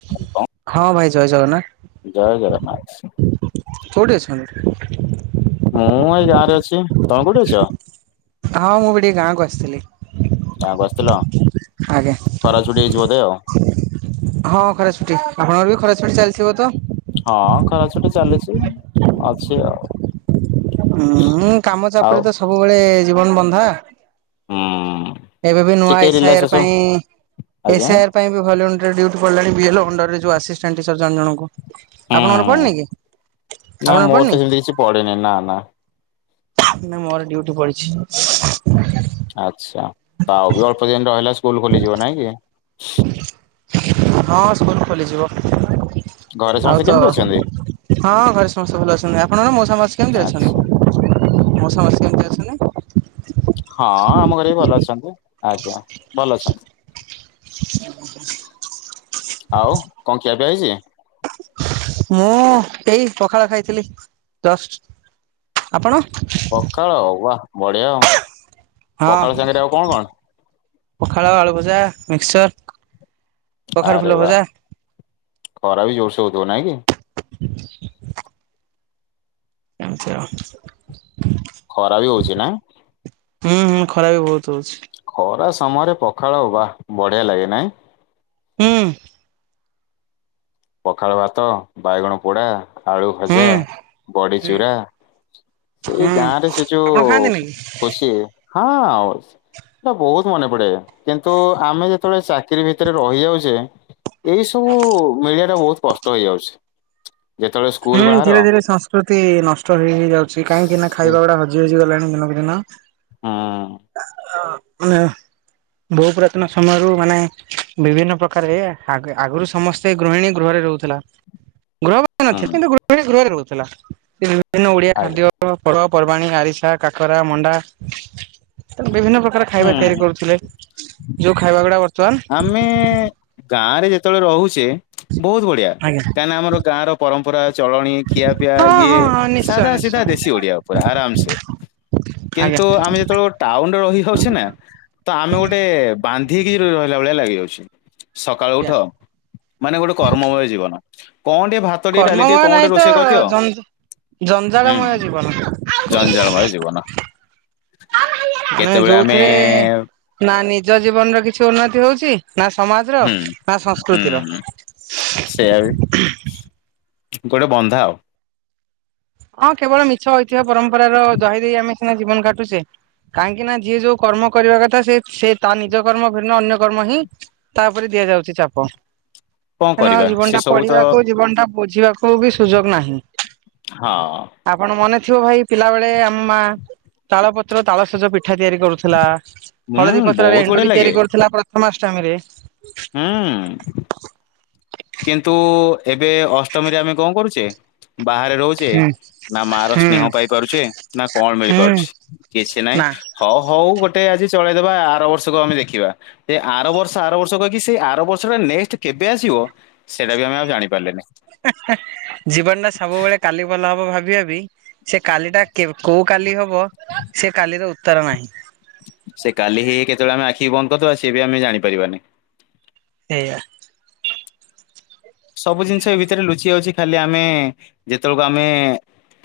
[inaudible] ହଁ ଭାଇ ଜୟ ଜଗନ୍ନାଥ। ଜୟ ଜଗନ୍ନାଥ। କୋଉଠି ଅଛନ୍ତି? ମୁଁ ଏଇ ଗାଁରେ ଅଛି ତମେ କୋଉଠି ଅଛ? ହଁ ମୁଁ ବି ଟିକେ ଗାଁକୁ ଆସଥିଲି। ଗାଁକୁ ଆସଥିଲ ଆଜ୍ଞା ଖରା ଛୁଟି ହେଇଚି ବୋଧେ ଆଉ। ହଁ ଖରା ଛୁଟି ଆପଣଙ୍କର ବି ଖରା ଛୁଟି ଚାଲଥିବ ତ? ହଁ ଖରା ଛୁଟି ଚାଲିଚି ଅଛି ଆଉ। ହୁଁଉଁ କାମ ଆଉ ଚାପରେ ତ ସବୁବେଳେ ଜୀବନ ବନ୍ଧା। ହୁଁ ଏବେ ବି ନୂଆ ଟିକେ ଏସ୍ ଆଇ ଆର ରିଲାକ୍ସେସନ ପାଇଁ ଆଜ୍ଞା ଏସ୍ ଆଇ ଆର ପାଇଁ ବି ଭଲ୍ୟୁଣ୍ଟାରି ଡିଉଟି ପଡିଲାଣି ବି ଏଲ୍ ଓ ଅଣ୍ଡରରେ ଯୋଉ ଆଷିଷ୍ଟାଣ୍ଟ ଟିଚର ଜଣ ଜଣଙ୍କୁ। ଆପଣଙ୍କର ହୁଁ ପଡିନି କି? ନା ଆପଣଙ୍କର ମୋର ପଡିନି? ତ ସେମତି କିଛି ପଡିନି ନା ନା। ନାଁ ମୋର ଡିଉଟି ପଡିଛି। ଆଚ୍ଛା ତ ଆଉ ବି ଅଳ୍ପ ଦିନ ରହିଲା ସ୍କୁଲ ଖୋଲିଯିବ ନାଇଁ କି? ହଁ ସ୍କୁଲ ଖୋଲିଯିବ। ଘରେ ଆଉ ସମସ୍ତେ ତ କେମତି ଅଛନ୍ତି? ହଁ ଘରେ ସମସ୍ତେ ଭଲ ଅଛନ୍ତି ଆପଣଙ୍କ ମଉସା ମାଉସୀ କେମିତି ଆଚ୍ଛା ଅଛନ୍ତି? ମଉସା ମାଉସୀ କେମିତି ଅଛନ୍ତି? ହଁ ଆମ ଘରେ ବି ଭଲ ଅଛନ୍ତି ଆଜ୍ଞା ଭଲ ଅଛନ୍ତି। [inaudible] ଆଉ କଣ ଖିଆପିଆ ହେଇଚି? ମୁଁ ଏଇ ପଖାଳ ଖାଇଥିଲି ଜଷ୍ଟ୍। ଆପଣ? ପକାଳ ୱା ବଢିଆ ଆ। ହଁ ପଖାଳ, ଆଳୁଭଜା, ମିକ୍ସଚର୍। ଆରେ ବା ଖରା ବି ଜୋରସେ ହୋଉଥୁବ ନାଇଁ କି? ଏମିତି ଆଉ। ଖରା ବି ହୋଉଚି ନା? ହୁଁ ହୁଁ ଖରା ବି ବୋହୁତ ହୋଉଛି। ଖରା ସମୟରେ ପଖାଳ ବା ବଢିଆ ଲାଗେ ନାଇଁ? ହୁଁ। ପଖାଳ ଭାତ, ବାଇଗଣ ପୋଡା, ଆଳୁ ଭଜା, ହୁଁ ବଡି ଚୁରା ଏଇ ହୁଁ ଗାଁରେ ସେ ଆପଣ ଯୋଉ ଖାଆନ୍ତିନି କି? ଖୁସି ହଁ ଆଉ ସ୍ ହେଟା ବୋହୁତ ମନେ ପଡେ କିନ୍ତୁ ଆମେ ଯେତେବେଳେ ଚାକିରୀ ଭିତରେ ରହିଯାଉଚେ ଏଇ ସବୁ ମିଳିବାଟା ବୋହୁତ କଷ୍ଟ ହେଇଯାଉଛି। ଯେତେବେଳେ ସ୍କୁଲ ହୁଁ ବାହାର ଧୀରେ ଧୀରେ ସଂସ୍ କୃତି ନଷ୍ଟ ହେଇ ହେଇ ଯାଉଛି କାହିଁକିନା ସେ ଖାଇବା ଗୁଡା ହଜି ହଜି ଗଲାଣି ଦିନକୁ ଦିନ। ହଁ। ହଁ। ବୋହୁ ପୁରାତନ ସମୟରୁ ମାନେ ବିଭିନ୍ନ ପ୍ରକାର ଏଇଆ ଆଗେ ଆଗରୁ ସମସ୍ ସେ ଗୃହିଣୀ ଗୃହରେ ରହୁଥେଲା। ଗୃହ [unintelligible] ହୁଁ କିନ୍ତୁ ଗୃହିଣୀ ଗୃହରେ ରହୁଥେଲା ସିଏ ବିଭିନ୍ନ ଓଡିଆ ଆଜ୍ଞା ଖାଦ୍ୟ ତମ ପର୍ବପର୍ବାଣୀ ଆରିସା କାକରା ମଣ୍ଡା ତେଣୁ ବିଭିନ୍ନ ପ୍ରକାର ଖାଇବା ହୁଁ। ତିଆରି କରୁଥିଲେ ଯୋଉ ଖାଇବାଗୁଡା ବର୍ତ୍ତମାନ ମେ ଗାଁରେ ଯେତେବେଳେ ରହୁଚେ ବୋହୁତ ବଢିଆ। ଆଜ୍ଞା କାହିଁକିନା ଆମର ଗାଁର ପରମ୍ପରା ଚଳଣି ଖିଆପିଆ ହଁ ଇଏ ହଁ ହଁ ନିଶ୍ଚୟ ସାଧା ସିଧା ନିଶ୍ଚୟ ଦେଶୀ ଓଡିଆ ଉପରେ ଆରାମ ସେ କିନ୍ତୁ ଆଜ୍ଞା। ଆମେ ଯେତେବେଳୁ ଟାଉନରେ ରହିଯାଉଛି ନା ତ ଆମେ ଗୋଟେ ବାନ୍ଧି ହେଇକି ରହିଲା ଭଳିଆ ଲାଗିଯାଉଛି। ସକାଳୁ ଉଠ ମାନେ ଗୋଟେ କର୍ମମୟ ଜୀବନ କଣ ଟିକେ ଭା କର୍ମମୟ ନାହିଁ ତ ଜଞ୍ଜ୍ ଜଞ୍ଜାଳମୟ ହୁଁ ଜୀବନ। ଜଞ୍ଜାଳମୟ ଜୀବନ। ନେ କେତେବେଳେ ଆମେ ଯୋଉଥେରେ ନା ନିଜ ଜୀବନର କିଛି ଉନ୍ନତି ହଉଛି ନା ସମା ହୁଁ ହୁଁ ସେୟା ବି। ଗୋଟେ ବନ୍ଧା ଆଉ। ହଁ କେବଳ ମିଛ ଐତିହ୍ୟ ପରମ୍ପରାର ଦ୍ୱାହି ଦେଇ ଆମେ ସିନା ଜୀବନ କାଟୁଛେ କାହିଁକି ନା ଯିଏ ଯୋଉ କର୍ମ କରିବା କଥା ସେ ସେ ତା ନିଜ କର୍ମ ଭିର୍ନ ଅନ୍ୟ କର୍ମ ହିଁ ତା ଓପରେ ଦିଆଯାଉଛି ଚାପ। କଣ ତେଣୁ କରିବା ଆଉ ସେ ଜୀବନଟା ସବୁ ତ ପଢିବାକୁ ଜୀବନଟା ବୁଝିବାକୁ ବି ସୁଯୋଗ ନାହିଁ। ହଁ। ଆପଣ ମନେ ଥିବ ଭାଇ ପିଲାବେଳେ ଆମ ମା ତାଳ ପତ୍ର ତାଳସଜ ପି ଠା ତିଆରି କରୁଥେଲା ହଳଦୀ ହୁଁ ପତ୍ରରେ ବହୁତ ବଢିଆ ଏଣ୍ଡୁରି ଲାଗେ ତିଆରି କରୁଥେଲା ପ୍ରଥମା ଅଷ୍ଟମୀରେ। ହୁଁ। କିନ୍ତୁ ଏବେ ଅଷ୍ଟମୀରେ ଆମେ କଁ କରୁଚେ ବାହାରେ ରହୁ ଚେ ହୁଁ ନା ମାର ସ୍ନେହ ପାଇ ପାରୁଚେ ନା କଣ ମିଳି ହୁଁ ପାରୁଛି କିଛି ନାଇଁ। ନା ହଉ ହଉ ଗୋଟେ ଆଜି ଚଳେଇ ଦବା ଆର ବର୍ଷୁକୁ ଆମେ ଦେଖିବା। ଏ ଆର ବର୍ଷ ଆର ବର୍ଷ କହିକି ସେଇ ଆର ବର୍ଷଟା ନେକ୍ସଟ କେବେ ଆସିବ ସେଇଟା ବି ଆମେ ଆଉ ଜାଣିପାରଲେନି। ହେଁ ହେଁ ଜୀବନଟା ସବୁବେଳେ କାଲି ଭଲ ହବ ଭାବି ଭାବି ସେ କାଲିଟା କେବ୍ କୋଉ କାଲି ହବ ସେ କାଲିର ଉତ୍ତର ନାହିଁ। ସେ କାଲି ହେଇ ହେଇ କେତେବେଳେ ଆମେ ଆଖି ବନ୍ଦ କରିଦବା ସିଏ ବି ଆମେ ଜାଣିପାରିବାନି। ହେଇଆ। ସବୁ ଜିନିଷ ଏ ଭିତେରେ ଲୁଚି ଯାଉଚି ଖାଲି ଆମେ ଯେତେବେଳୁକୁ ଆମେ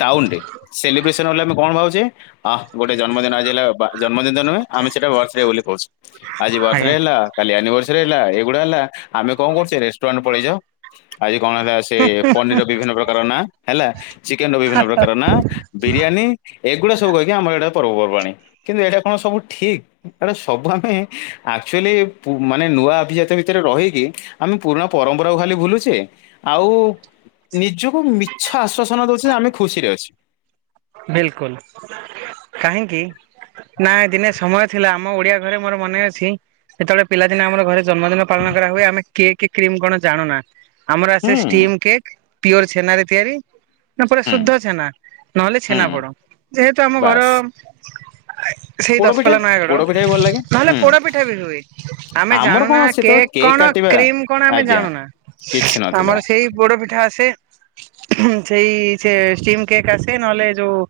ଟାଉନରେ ସେଲିବ୍ରେସନ୍ ଭାବିଲେ ଆମେ କଣ ଭାବୁଚେ? ଆଃ ଗୋଟେ ଜନ୍ମଦିନ ଆଜି ହେଲା ବା ଜନ୍ମଦିନ ତ ନୁହେଁ ଆମେ ସେଟା ବର୍ଥ ଡେ ବୋଲି କହୁଚୁ ଆଜି ବର୍ଥ ଡେ ଆଜ୍ଞା ହେଲା କାଲି ଆନିଭର୍ସରୀ ହେଲା ଏଇଗୁଡା ହେଲା ଆମେ କଁ କରୁଚେ ରେଷ୍ଟୁରାଣ୍ଟ ପଳେଇ ଯାଉ ଆଜି କଣ ହେଲା ସେ ପନିରର ବିଭିନ୍ନ ପ୍ରକାର ନାଁ ହେଲା ଚିକେନ ର ବିଭିନ୍ନ ପ୍ରକାର ନାଁ ବିରିୟାନୀ ଏଗୁଡା ସବୁ କହିକି ଆମର ଏଇଟା ପର୍ବପର୍ବାଣି କିନ୍ତୁ ଏଇଟା କଣ ସବୁ ଠିକ୍। ଏଗୁଡା ସବୁ ଆମେ ଆକ୍ଚୁଏଲି ପୁ ମାନେ ନୂଆ ଅଭିଜାତ୍ୟ ଭିତେରେ ରହିକି ଆମେ ପୁରୁଣା ପରମ୍ପରାକୁ ଖାଲି ଭୁଲୁଚେ ଆଉ ନିଜକୁ ମିଛ ଆଶ୍ଵାସନା ଦଉଚେ ଯେ ଆମେ ଖୁସିରେ ଅଛେ। ବିଲକୁଲ୍ କାହିଁକି ନା ଏ ଦିନେ ସମୟ ଥିଲା ଆମ ଓଡିଆ ଘରେ ମୋର ମନେ ଅଛି ସେତବେଳେ ପିଲାଦିନେ ଆମର ଘରେ ଜନ୍ମଦିନ ପାଳନ କରାହୁଏ ଆମେ କେକ୍ କ୍ରିମ କଣ ଜାଣୁନା। ଆମର ହୁଁ ଆସେ ଷ୍ଟିମ୍ କେକ୍ ପିଓର ଛେନାରେ ତିଆରି ନା ପୁରା ହୁଁ ଶୁଦ୍ଧ ଛେନା। ନହଲେ ହୁଁ ଛେନା ପୋଡ ଯେହେତୁ ଆମ ଘର ବାସ୍ ସେଇ ପୋଡପିଠା ଦଶପଲା ନୟାଗଡ, ପୋଡପିଠା ବି ଭଲ ଲାଗେ ନହଲେ ହୁଁ ପୋଡ ପିଠା ବି ହୁଏ, ଆମେ ଆମର ଜାଣୁନା କଣ ସେତେବେଳେ କେକ୍ କଣ କାଟିବା କ୍ରିମ କଣ ଆମେ ଆଜ୍ଞା ଜାଣୁନା? କିଛି ନଥିଲା ଆମର ସେଇ ପୋଡ ପିଠା ଆସେ। ସେଇ ସେ ଷ୍ଟିମ କେକ୍ ଆ ସେ ନହଲେ ଯୋଉ,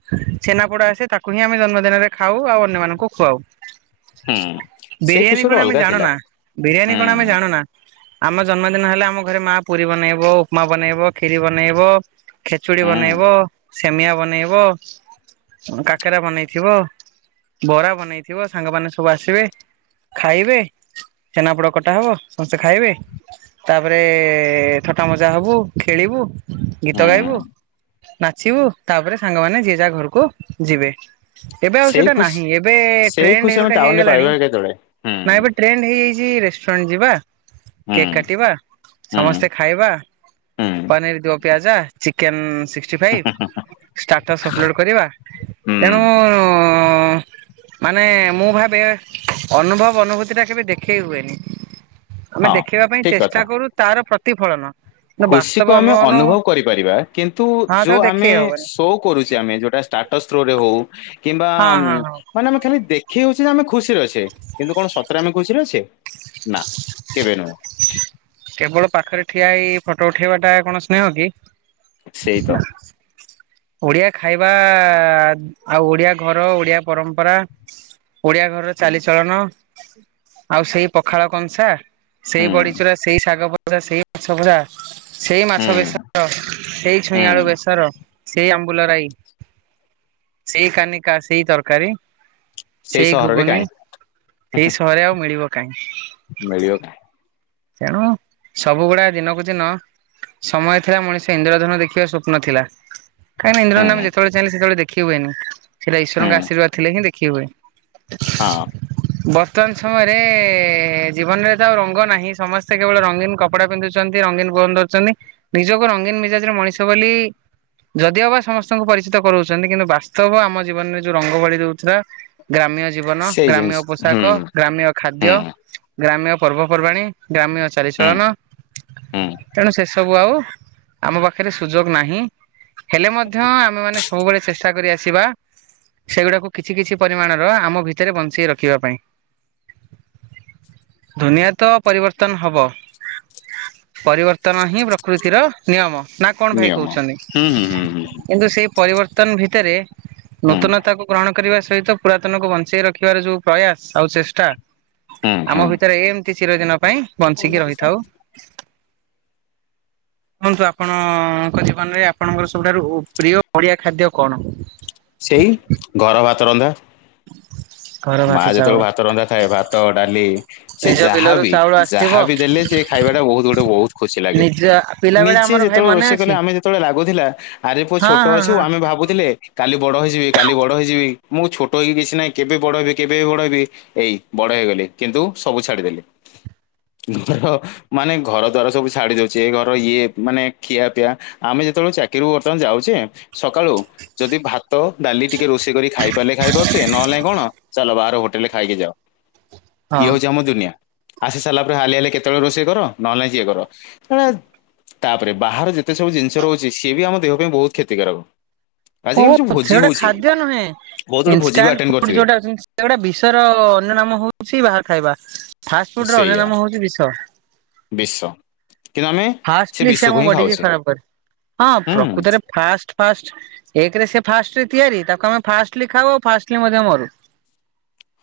ଛେନାପୋଡ ଆସେ, ତାକୁ ହିଁ ଆମେ ଜନ୍ମଦିନରେ ଖାଉ, ଆଉ ଅନ୍ୟମାନଙ୍କୁ ଖୁଆଉ। ହୁଁ ସେଇ ଖୁସି ବିରିୟାନୀ ଗୋଟେ କଣ ଆମେ ଅଲଗା ଥିଲା ଜାଣୁନା, ବିରିୟାନୀ କଣ ଆମେ ହୁଁ, ଜାଣୁନା। ଆମ ଜନ୍ମଦିନ ହେଲେ ଆମ ଘରେ ମା, ପୁରୀ ବନେଇବ, ଉପମା ବନେଇବ, କ୍ଷୀରି ବନେଇବ। ଖେଚୁଡି ହୁଁ, ବନେଇବ, ସେମିଆ ବନେଇବ, କାକେରା ବନେଇଥିବ। ବରା ବନେଇଥିବ, ସାଙ୍ଗମାନେ ସବୁ ଆସିବେ, ଖାଇବେ। ଛେନାପୋଡ କଟା ହବ, ସମସ୍ତେ ଖାଇବେ। ତାପରେ ଥଟ୍ଟା ମଜା ହବୁ, ଖେଳିବୁ, ଗୀତ ଗାଇବୁ। ହୁଁ ନାଚିବୁ, ତାପରେ ସାଙ୍ଗମାନେ ଯିଏ ଯାହା ଘରୁକୁ ଯିବେ। ଏବେ ଆଉ ସେଇ ସେଟା ଖୁସି ନାହିଁ, ଏବେ ସେଇ ଟ୍ରେଣ୍ଡ ଖୁସି ଆମେ ଗୋଟେ ଟାଉନରେ ହେଇଗଲାଣି, ପାଇବା କେତେବେଳେ? ନାଁ ହୁଁ, ଏବେ ଟ୍ରେଣ୍ଡ ହେଇଯାଇଚି, ରେଷ୍ଟୁରାଣ୍ଟ ଯିବା, କେକ୍ ହୁଁ, କାଟିବା, ହୁଁ, ସମସ୍ତେ ଖାଇବା, ହୁଁ, ପନିର୍ ଦୋ ପିଆଜା, ଚିକେନ୍ ସିକ୍ସଟିଫାଇଭ୍ ହାଁ ହାଁ। ଷ୍ଟାଟସ୍ ଅପଲୋଡ କରିବା, ତେଣୁ ହୁଁ ଉ ମାନେ ମୁଁ ଭାବେ, ଅନୁଭବ ଅନୁଭୂତିଟା କେବେ ଦେଖେଇ ହୁଏନି। ଆମେ ହଁ ଦେଖେଇବା ପାଇଁ ଚେଷ୍ଟା କରୁ, ତାର ପ୍ରତିଫଳନ। କିନ୍ତୁ ଖୁସି ବାସ୍ତବ କୁ ଅନୁ ଆମେ ଅନୁ ଅନୁଭବ କରିପାରିବା କିନ୍ତୁ ହଁ ଯୋଉ ତାକୁ ଆମେ ଦେଖେଇ ହବନି ସୋ କରୁଚେ ଆମେ, ଯୋଉଟା ଷ୍ଟାଟସ ଥ୍ରୋରେ ହଉ, କିମ୍ବା ହଁ ଆମ ହଁ ହଁ ମାନେ ଆମେ ଖାଲି ଦେ ଖେଇ ହଉଚେ ଯେ ଆମେ ଖୁସିରେ ଅଛେ କିନ୍ତୁ କଣ ସତରେ ଆମେ ଖୁସିରେ ଅଛେ? ନା କେବେ ନୁହେଁ। କେବଳ ପାଖରେ ଠିଆ ହେଇ, ଫଟୋ ଉଠେଇବା ଟା, କଣ ସ୍ନେହ କି? ସେଇ ତ ନାଁ। ଓଡିଆ ଖାଇବା ଆଉ ଓଡିଆ ଘର, ଓଡିଆ ପରମ୍ପରା ଓଡିଆ ଘରର ଚାଲିଚଳନ ଆଉ ସେଇ ପଖାଳ କଂସା ସେଇ ହୁଁ, ବଡିଚୁରା, ସେଇ ଶାଗଭଜା, ସେଇ ମାଛଭଜା ସେଇ ମାଛ ହୁଁ, ବେସର, ସେଇ ଛୁଇଁ ଆଳୁ ହୁଁ ବେସର ସେଇ ଆମ୍ବୁଲରାଇ, ସେଇ କାନିକା, ସେଇ ତରକାରୀ ସେଇ ସହରରେ ଘୁଗୁନି, କାହିଁ ସେଇ ସହରେ ଆଉ ମିଳିବ କାଇଁ? ମିଳିବ କା ତେଣୁ ସବୁଗୁଡା ଦିନକୁ ଦିନ ସମୟ ଥିଲା ମଣିଷ ଇନ୍ଦ୍ରଧନୁ ଦେଖିବା ସ୍ୱପ୍ନ ଥିଲା। କାହିଁନା, ଇନ୍ଦ୍ରଧନୁ ଆମେ ହୁଁ, ଯେତବଳେ ଚାହିଁଲେ ସେତବଳେ ଦେଖି ହୁଏନି। ସେଇଟା ଈଶ୍ୱରଙ୍କ ହୁଁ ଆଶୀର୍ବାଦ ଥିଲେ ହିଁ ଦେଖି ହୁଏ। ହଁ। ବର୍ତ୍ତମାନ ସମୟରେ, ଜୀବନରେ ତ ଆଉ ରଙ୍ଗ ନାହିଁ। ସମସ୍ତେ କେବଳ ରଙ୍ଗୀନ କପଡା ପିନ୍ଧୁଚନ୍ତି, ରଙ୍ଗୀନ ଫୋନ ଧରୁଚନ୍ତି। ନିଜକୁ ରଙ୍ଗୀନ ମିଜାଜର ମଣିଷ ବୋଲି ଇ ଯଦିଓ ବା ସମସ୍ତଙ୍କୁ ପରିଚିତ କରଉଚନ୍ତି କିନ୍ତୁ ବାସ୍ତବ ଆମ ଜୀବନରେ ଯୋଉ ରଙ୍ଗ ବୋଳି ଦଉଥିଲା ଗ୍ରାମ୍ୟ ଜୀବନ, ସେଇ ଜିନିଷ ଗ୍ରାମ୍ୟ ହୁଁ ପୋଷାକ, ଗ୍ରାମ୍ୟ ଖାଦ୍ୟ, ହୁଁ ଗ୍ରାମ୍ୟ ପର୍ବପର୍ବାଣୀ ଗ୍ରାମୀଣ ହୁଁ ଚାଲିଚଳନ, ହୁଁ ତେଣୁ ସେସ ସବୁ ଆଉ, ଆମ ପାଖରେ ସୁଯୋଗ ନାହିଁ, ହେଲେ ମଧ୍ୟ ଆମେ ମାନେ ସ ସବୁବେଳେ ଚେଷ୍ଟା କରି ଆସିବା ସେଗୁଡାକୁ କିଛି କିଛି ପରିମାଣ ର, ଆମ ଭିତରେ ବଞ୍ଚେଇ ରଖିବା ପାଇଁ। ଦୁନିଆଁ ତ ପରିବର୍ତ୍ତନ ହବ, ପରିବର୍ତ୍ତନ ହିଁ ପ୍ରକୃତିର ନିୟମ ନା କଣ ଭାଇ ନିୟମ କହୁଛନ୍ତି ହୁଁ ହୁଁ ହୁଁ ହୁଁ କିନ୍ତୁ ସେଇ ପରିବର୍ତ୍ତନ ଭିତରେ ହୁଁ ନୂତନତାକୁ ଗ୍ରହଣ କରିବା ସହିତ ପୁରାତନକୁ ବଞ୍ଚେଇ ରଖିବାର ଯୋଉ ପ୍ରୟାସ ଆଉ ଚେଷ୍ଟା ହୁଁ ଆମ ହୁଁ ଭିତରେ ଏମିତି ଚିରଦିନ ପାଇଁ ବଞ୍ଚିକି ରହିଥାଉ। [inaudible] କୁହନ୍ତୁ ଆପଣଙ୍କ ଜୀବନରେ ଆପଣଙ୍କର ସବୁଠାରୁ ଓ ପ୍ରିୟ ଓଡିଆ ଖାଦ୍ୟ କଣ? ସେଇ ଘର ଭାତ ରନ୍ଧା। ଘର ମା ଭାତ ଚାଉଳ ଯେତେବେଳେ ଭାତ ରନ୍ଧା ଥାଏ ଭାତ ଡାଲି ସେ ନିଜ ଯାହା ବିଲରୁ ବିି ଚାଉଳ ଆସିଥିବ ଯାହାବି ଦେଲେ ସେ ଖାଇବାଟା ବହୁତ ଗୋଟେ ବହୁତ ଖୁସି ଲାଗେ ନିଜ ପିଲା ବେଳେ ନିଜେ ଆମର ଭାଇ ଯେତେବେଳେ ମନେ ରୋଷେଇ କଲେ ଅଛି ଆମେ ଯେତେବେଳେ ଲାଗୁଥିଲା ଆରେ ପୁଅ ହଁ ଛୋଟ ଅଛୁ ହଁ ହଁ ଆମେ ଭାବୁଥିଲେ କାଲି ବଡ଼ ହୋଇଯିବି କାଲି ବଡ଼ ହୋଇଯିବି ମୁଁ ଛୋଟ ହେକି କିଛି ନାହିଁ କେବେ ବଡ ହେବି କେବେ ବି ବଡ ହେବି ଏଇ ବଡ ହେଇଗଲି କିନ୍ତୁ ସବୁ ଛାଡିଦେଲି। ଘର ମାନେ ଘର ଦ୍ଵାରା ସବୁ ଛାଡି ଦଉଛି ଘର ଇଏ ମାନେ ଖିଆ ପିଆ ଆମେ ଯେତେବେଳେ ଚାକିରିରୁ ବର୍ତ୍ତମାନ ଯାଉଚେ ସକାଳୁ ଯଦି ଭାତ ଡାଲି ଟିକେ ରୋଷେଇ କରି ଖାଇ ପାରିଲେ ଖାଇ ପାରୁଛେ ନହେଲେ ନାଇଁ କଣ ଚାଲ ବାହାର ହୋଟେଲରେ ଖାଇକି ଯାଅ ଇଏ ହଁ। ହଉଛି ଆମ ଦୁନିଆ। ଆସି ସାରିଲା ପରେ ହାଲିଆ ହେଲେ କେତେବେଳେ ରୋଷେଇ କର ନହେଲେ ସିଏ କର ଶଳା ତାପରେ ବାହାର ଯେତେ ସବୁ ଜିନିଷ ରହୁଛି ସିଏ ବି ଆମ ଦେହ ପାଇଁ ବହୁତ କ୍ଷତିକାରକ। ହୋ ହୋ ଆଜିକାଲି ଯୋଉ ସେ ଭୋଜି ଗୋଟେ ହଉଚି ଖାଦ୍ୟ ନୁହେଁ ବହୁତ ଗୁଡେ ଭୋଜି ବି ଇନାଣ୍ଟ ଆଟେଣ୍ଡ ଫୁଡ କରିଥିବେ ଯୋଉଟା ଅଛନ୍ତି ଏଗୁଟା ବିଶର ଅନ୍ୟ ନାମ ହଉଛି ବାହାର ଖାଇବା ଫାଷ୍ଟ ଫୁଡ ର ଅନ୍ୟ ନାମ ହଉଛି ବିଷ। ବିଶ କିନ୍ତୁଆମେ ଫାଷ୍ଟଲି ସେ ଆମ ବଡି କି ଖରାପ କରେ ହଁ ହୁଁ ପ୍ରକୃତରେ ଫାଷ୍ଟ ଫାଷ୍ଟ ଏକରେ ସେ ଫାଷ୍ଟରେ ତିଆରି ତାକୁ ଆମେ ଫାଷ୍ଟଲି ଖାଉ ଆଉ ଫାଷ୍ଟଲି ମଧ୍ୟ ମରୁ। [inaudible]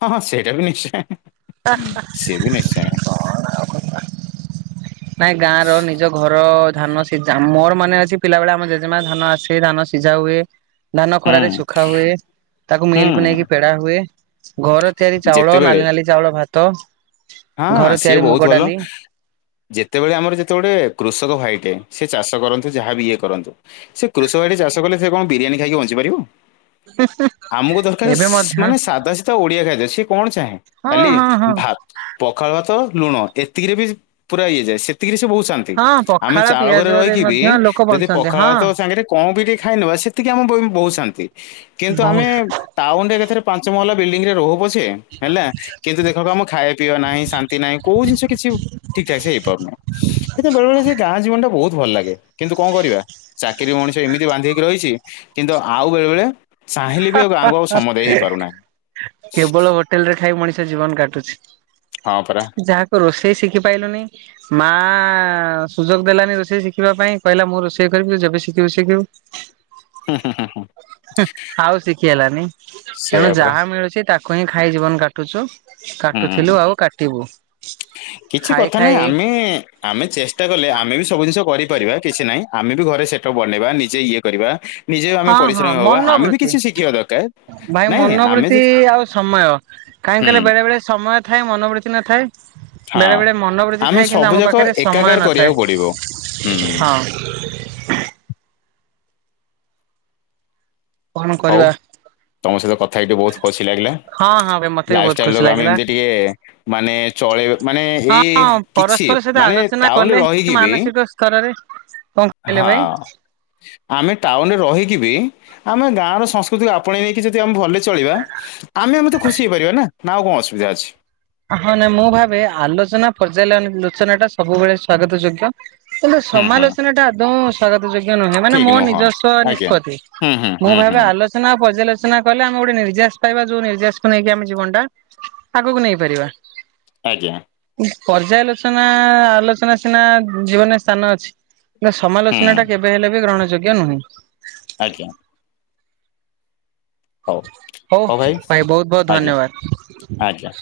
ହଁ ହଁଁ ସେଇଟା ବି ନିଶ୍ଚୟ ସିଏ ବି ନିଶ୍ଚୟ। ନାଇଁ ଗାଁ ନିଜ ଘର ଧାନ ସିଝା ମୋର ମନେ ଅଛି ପିଲାବେଳେ ଆମର ଜେଜେମା ଧାନ ଆସେ ଧାନ ସିଝା ହୁଏ। ଧାନ ଖରାରେ ହୁଁ। ଶୁଖା ହୁଏ। ତାକୁ ମିଲକୁ ହୁଁ ନେଇକି ପେଡା ହୁଏ, ଘର ତିଆରି ଚାଉଳ ଯେତେବେଳେ ନାଲି ନାଲି ଚାଉଳ ଭାତ। ହଁ ଘର ସିଏ ତିଆରି ମୁଗ ବହୁତ ଭଲ। ଡାଲି ଯେତେବେଳେ ଆମର ଯେତେବେଳେ କୃଷକ ଭାଇଟେ ସେ ଚାଷ କରନ୍ତୁ ଯାହାବି ଇଏ କରନ୍ତୁ ସେ କୃଷକ ଭାଇଟି ଚାଷ କଲେ ସେ କଣ ବିରିୟାନୀ ଖାଇକି ବଞ୍ଚିପାରିବ? ଆମକୁ ଦରକାର ଏବେ ଶ୍ ମଧ୍ୟ ମାନେ ସାଧା ସିଧା ଓଡିଆ ଖାଦ୍ୟ ସିଏ କଣ ଚାହେଁ? ହଁ କାଲି ହଁ ହଁ ଭାତ୍ ପଖାଳ ଭାତ ଲୁଣ ଏତିକିରେ ବି ପୁରା ଇଏ ଯାଏ ସେତିକିରେ ସେ ବହୁତ ଶାନ୍ତି। ହଁ ଆମେ ପଖାଳ ଚାଳ ଘରେ ପିଆଜରେ ରହିକ ବି ମଧ୍ୟ ଲୋକ ଯଦି ବଞ୍ଚନ୍ତି ପଖାଳ ହଁ ଭାତ ସାଙ୍ଗରେ କଁ ବି ଟିକେ ଖାଇ ନେବା ସେତିକି ଆମ ବହୁ ଶାନ୍ତି କିନ୍ତୁ ଆମେ ବହୁତ ଟାଉନ ରେ ଏକାଥରେ ପାଞ୍ଚ ମହଲା ବିଲଡିଂ ରେ ରହୁ ପଛେ ହେଲା କିନ୍ତୁ ଦେଖ ଆକୁଆମ ଖାଇବା ପିଅ ନାହିଁ ଶାନ୍ତି ନାହିଁ କୋଉ ଜିନିଷ କିଛି ଠିକ ଠାକ ସେ ହେଇପାରୁନୁ ଏତେ ବେଳେ ବେଳେ ସେ ଗାଁ ଜୀବନ ଟା ବହୁତ ଭଲ ଲାଗେ କିନ୍ତୁ କଁ କରିବା ଚାକିରି ମଣିଷ ଏମିତି ବାନ୍ଧି ହେଇକି ରହିଛି କିନ୍ତୁ ଆଉ ବେଳେ ବେଳେ ଚାହିଁଲେ ବି ଆଉ ଗାଁକୁ ଆଉ ସମ ଦେଇ ହେଇପାରୁନାହିଁ। କେବଳ ହୋଟେଲ ରେ ଖାଇ ମଣିଷ ଜୀବନ କାଟୁଚି। ହଁ ପରା। ଯାହାକୁ ରୋଷେଇ ଶିଖି ପାଇଲୁନି ମା ସୁଯୋଗ ଦେଲାନି ରୋଷେଇ ଶିଖିବା ପାଇଁ କହିଲା ମୁଁ ରୋଷେଇ କରିବି ଯେବେ ଶିଖିବୁ ଶିଖିବୁ [inaudible] ହୁଁ ହୁଁ ହୁଁ। ଆଉ ଶିଖି ହେଲାନି ତେଣୁ ସେଇଆ ପରା ଯାହା ମିଳୁଛି ତାକୁ ହିଁ ଖାଇ ଜୀବନ କାଟ। କାଟୁଛୁ ହୁଁ ହୁଁ, ହୁଁ। କାଟୁଥିଲୁ ଆଉ କାଟିବୁ କିଛି ଖାଇ କଥା ଖାଇ ନାହିଁ ଆମେ ଆମେ ଚେଷ୍ଟା କଲେ ଆମେ ବି ସବୁ ଜିନିଷ କରିପାରିବା କିଛି ନାହିଁ। ଆମେ ବି ଘରେ ସେଟପ ବନେଇବା ନିଜେ ଇଏ କରିବା। ନିଜେ ଆମେ ହଁ ହଁ ପରିଶ୍ରମୀ ହବା ଆମେ ବି ମନୋବୃତ୍ତି କିଛି ଶିଖିବା ଦରକାର ଭାଇ ନାଇଁ ଆମେ ମନୋବୃତ୍ତି ଯଦି ଆଉ ସମୟ କାହିଁ ହୁଁ କହିଲେ ବେଳେ ବଳେ ସମୟ ଥାଏ ମନୋବୃତ୍ତି ନ ଥାଏ। ବେଳେ ହଁ ବେଳେ ମନୋବୃତିି ଆମେ ଥାଏ କିନ୍ତୁ ସବୁ ଆମ ଯାକ ପାଖରେ ସମୟ ଏକାକାର ନଥାଏ କରିବାକୁ ପଡିବ ହୁଁ ହଁ। କଣ ହଉ କରିବା? ତମ ସହିତ କଥା ହେଇକି ବହୁତ ଖୁସି ଲାଗିଲା। ହଁ ହଁ ଭାଇ ମତେ ବି ବହୁତ ଖୁସି ଲାଇଫଷ୍ଟାଇଲଟାକୁ ଆମେ ଲାଗିଲା। ଏମତି ଟିକେ ମାନେ ଚଳେଇ ମାନେ ଏଇ ହଁ କିଛି ପରସ୍ପର ସହିତ ମାନେ ଆଲୋଚନା ଟାଉନରେ କଲେ ହିଁ ରହିକି ବି ମାନସିକ ସ୍ତରରେ କହିଲେ ଭାଇ? ହଁ। ଆମେ ଟାଉନରେ ରହିକି ବି ଆମେ ଗାଁର ସଂସ୍କୃତିକୁ ଆପଣେଇ ନେଇକି ଯଦି ଆମେ ଭଲରେ ଚଳିବା। ଆମେ ଆମେ ତ ଖୁସି ହେଇପାରିବା ନା ଆଉ କଣ ଅସୁବିଧା ଅଛି? ହଁ ନାଇଁ ମୁଁ ଭାବେ ଆଲୋଚନା ପର୍ଯ୍ୟାଲୋଚନା ଟା ସବୁବେଳେ ସ୍ଵାଗତ ଯୋଗ୍ୟ। କିନ୍ତୁ ହୁଁ ହୁଁ ସମାଲୋଚନାଟା ଆଦୌଙ୍ଗ ସ୍ୱାଗତ ଯୋଗ୍ୟ ନୁହେଁ ମାନେ ଠିକ ମୋ ନୁହଁ ନିଜସ୍ଵ ଆଜ୍ଞା ନିଷ୍ପତି ହୁଁ ହୁଁ ମୁଁ ହୁଁ ଭାବେ ହୁଁ ଆଲୋଚ ପର୍ଯ୍ୟାଲୋଚନା କଲେ ଆମେ ଗୋଟେ ନିର୍ଯ୍ୟାେଶ ପାଇବା ଯୋଉ ନିର୍ଯ୍ୟାେଶକୁ ନେଇକି ଆମ ଜୀବନା ଆଗକୁ ନେଇ ପାରିବା। ଆଜ୍ଞା। ପର୍ଯ୍ୟାଲୋଚନା ଆଲୋଚନା ସିନା ଜୀବନରେ ସ୍ଥାନ ଅଛି। ହୁଁ ସମାଲୋଚନାଟା କେବେ ହେଲେ ବି ଗ୍ରହଣ ଯୋଗ୍ୟ ନୁହେଁ। ଆଜ୍ଞା। ହଉ ହଉ ଭାଇ ବହୁତ ବହୁତ ଆଜ୍ଞା ଧନ୍ୟବାଦ। ଆଜ୍ଞା।